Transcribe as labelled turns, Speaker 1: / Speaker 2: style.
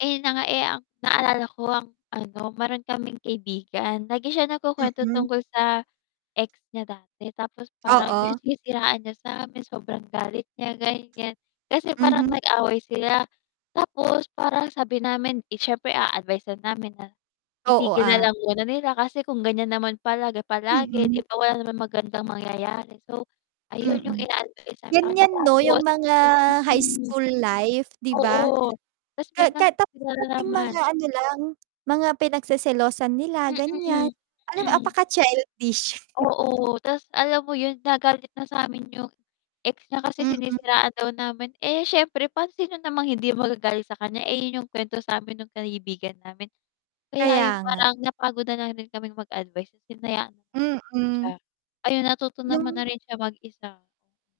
Speaker 1: Eh, yun na nga. Eh, ang naalala ko ang ano, meron kaming kaibigan lagi siya nagkukuwento
Speaker 2: Mm.
Speaker 1: tungkol sa ex niya dati tapos parang yung
Speaker 2: Oo.
Speaker 1: sinisiraan niya samin sobrang galit niya, ganiyan. Kasi parang
Speaker 2: Mhm.
Speaker 1: nag-away sila tapos parang sabi namin, 'di siyempre aadvice-an namin na
Speaker 2: Oo,
Speaker 1: itigil
Speaker 2: ah.
Speaker 1: nalang muna nila kasi kung ganyan naman palagi-palagi 'di
Speaker 2: Mm.
Speaker 1: ba, wala naman magandang mangyayari. So ayun yung
Speaker 2: Mm,
Speaker 1: ina-advice sa kaniya
Speaker 2: ganiyan ‘no yung
Speaker 1: tapos
Speaker 2: mga high
Speaker 1: mm.
Speaker 2: school life 'di ba.
Speaker 1: Oo, 'tas
Speaker 2: Ka ka
Speaker 1: biglang
Speaker 2: tapos
Speaker 1: sila
Speaker 2: konting
Speaker 1: nanaman.
Speaker 2: mga ano lang mga pinagseselosan nila ganiyan,
Speaker 1: Mm,
Speaker 2: alam mo
Speaker 1: mm.
Speaker 2: apaka childish.
Speaker 1: Oo, 'tas alam mo yun nagalit na saamin yung ex niya kasi
Speaker 2: Mm.
Speaker 1: sinisiraan daw namin, eh, siyempre pa sino namang hindi magagalit sa kaniya, eh, yun yung kwento samin nung kaibigan namin. Kaya
Speaker 2: Kaya
Speaker 1: yung
Speaker 2: nga.
Speaker 1: parang napagod na lang rin kaming mag-advice hinayaan siya.
Speaker 2: Mm.
Speaker 1: Ayun natuto naman
Speaker 2: Yung
Speaker 1: na rin siya mag-isa.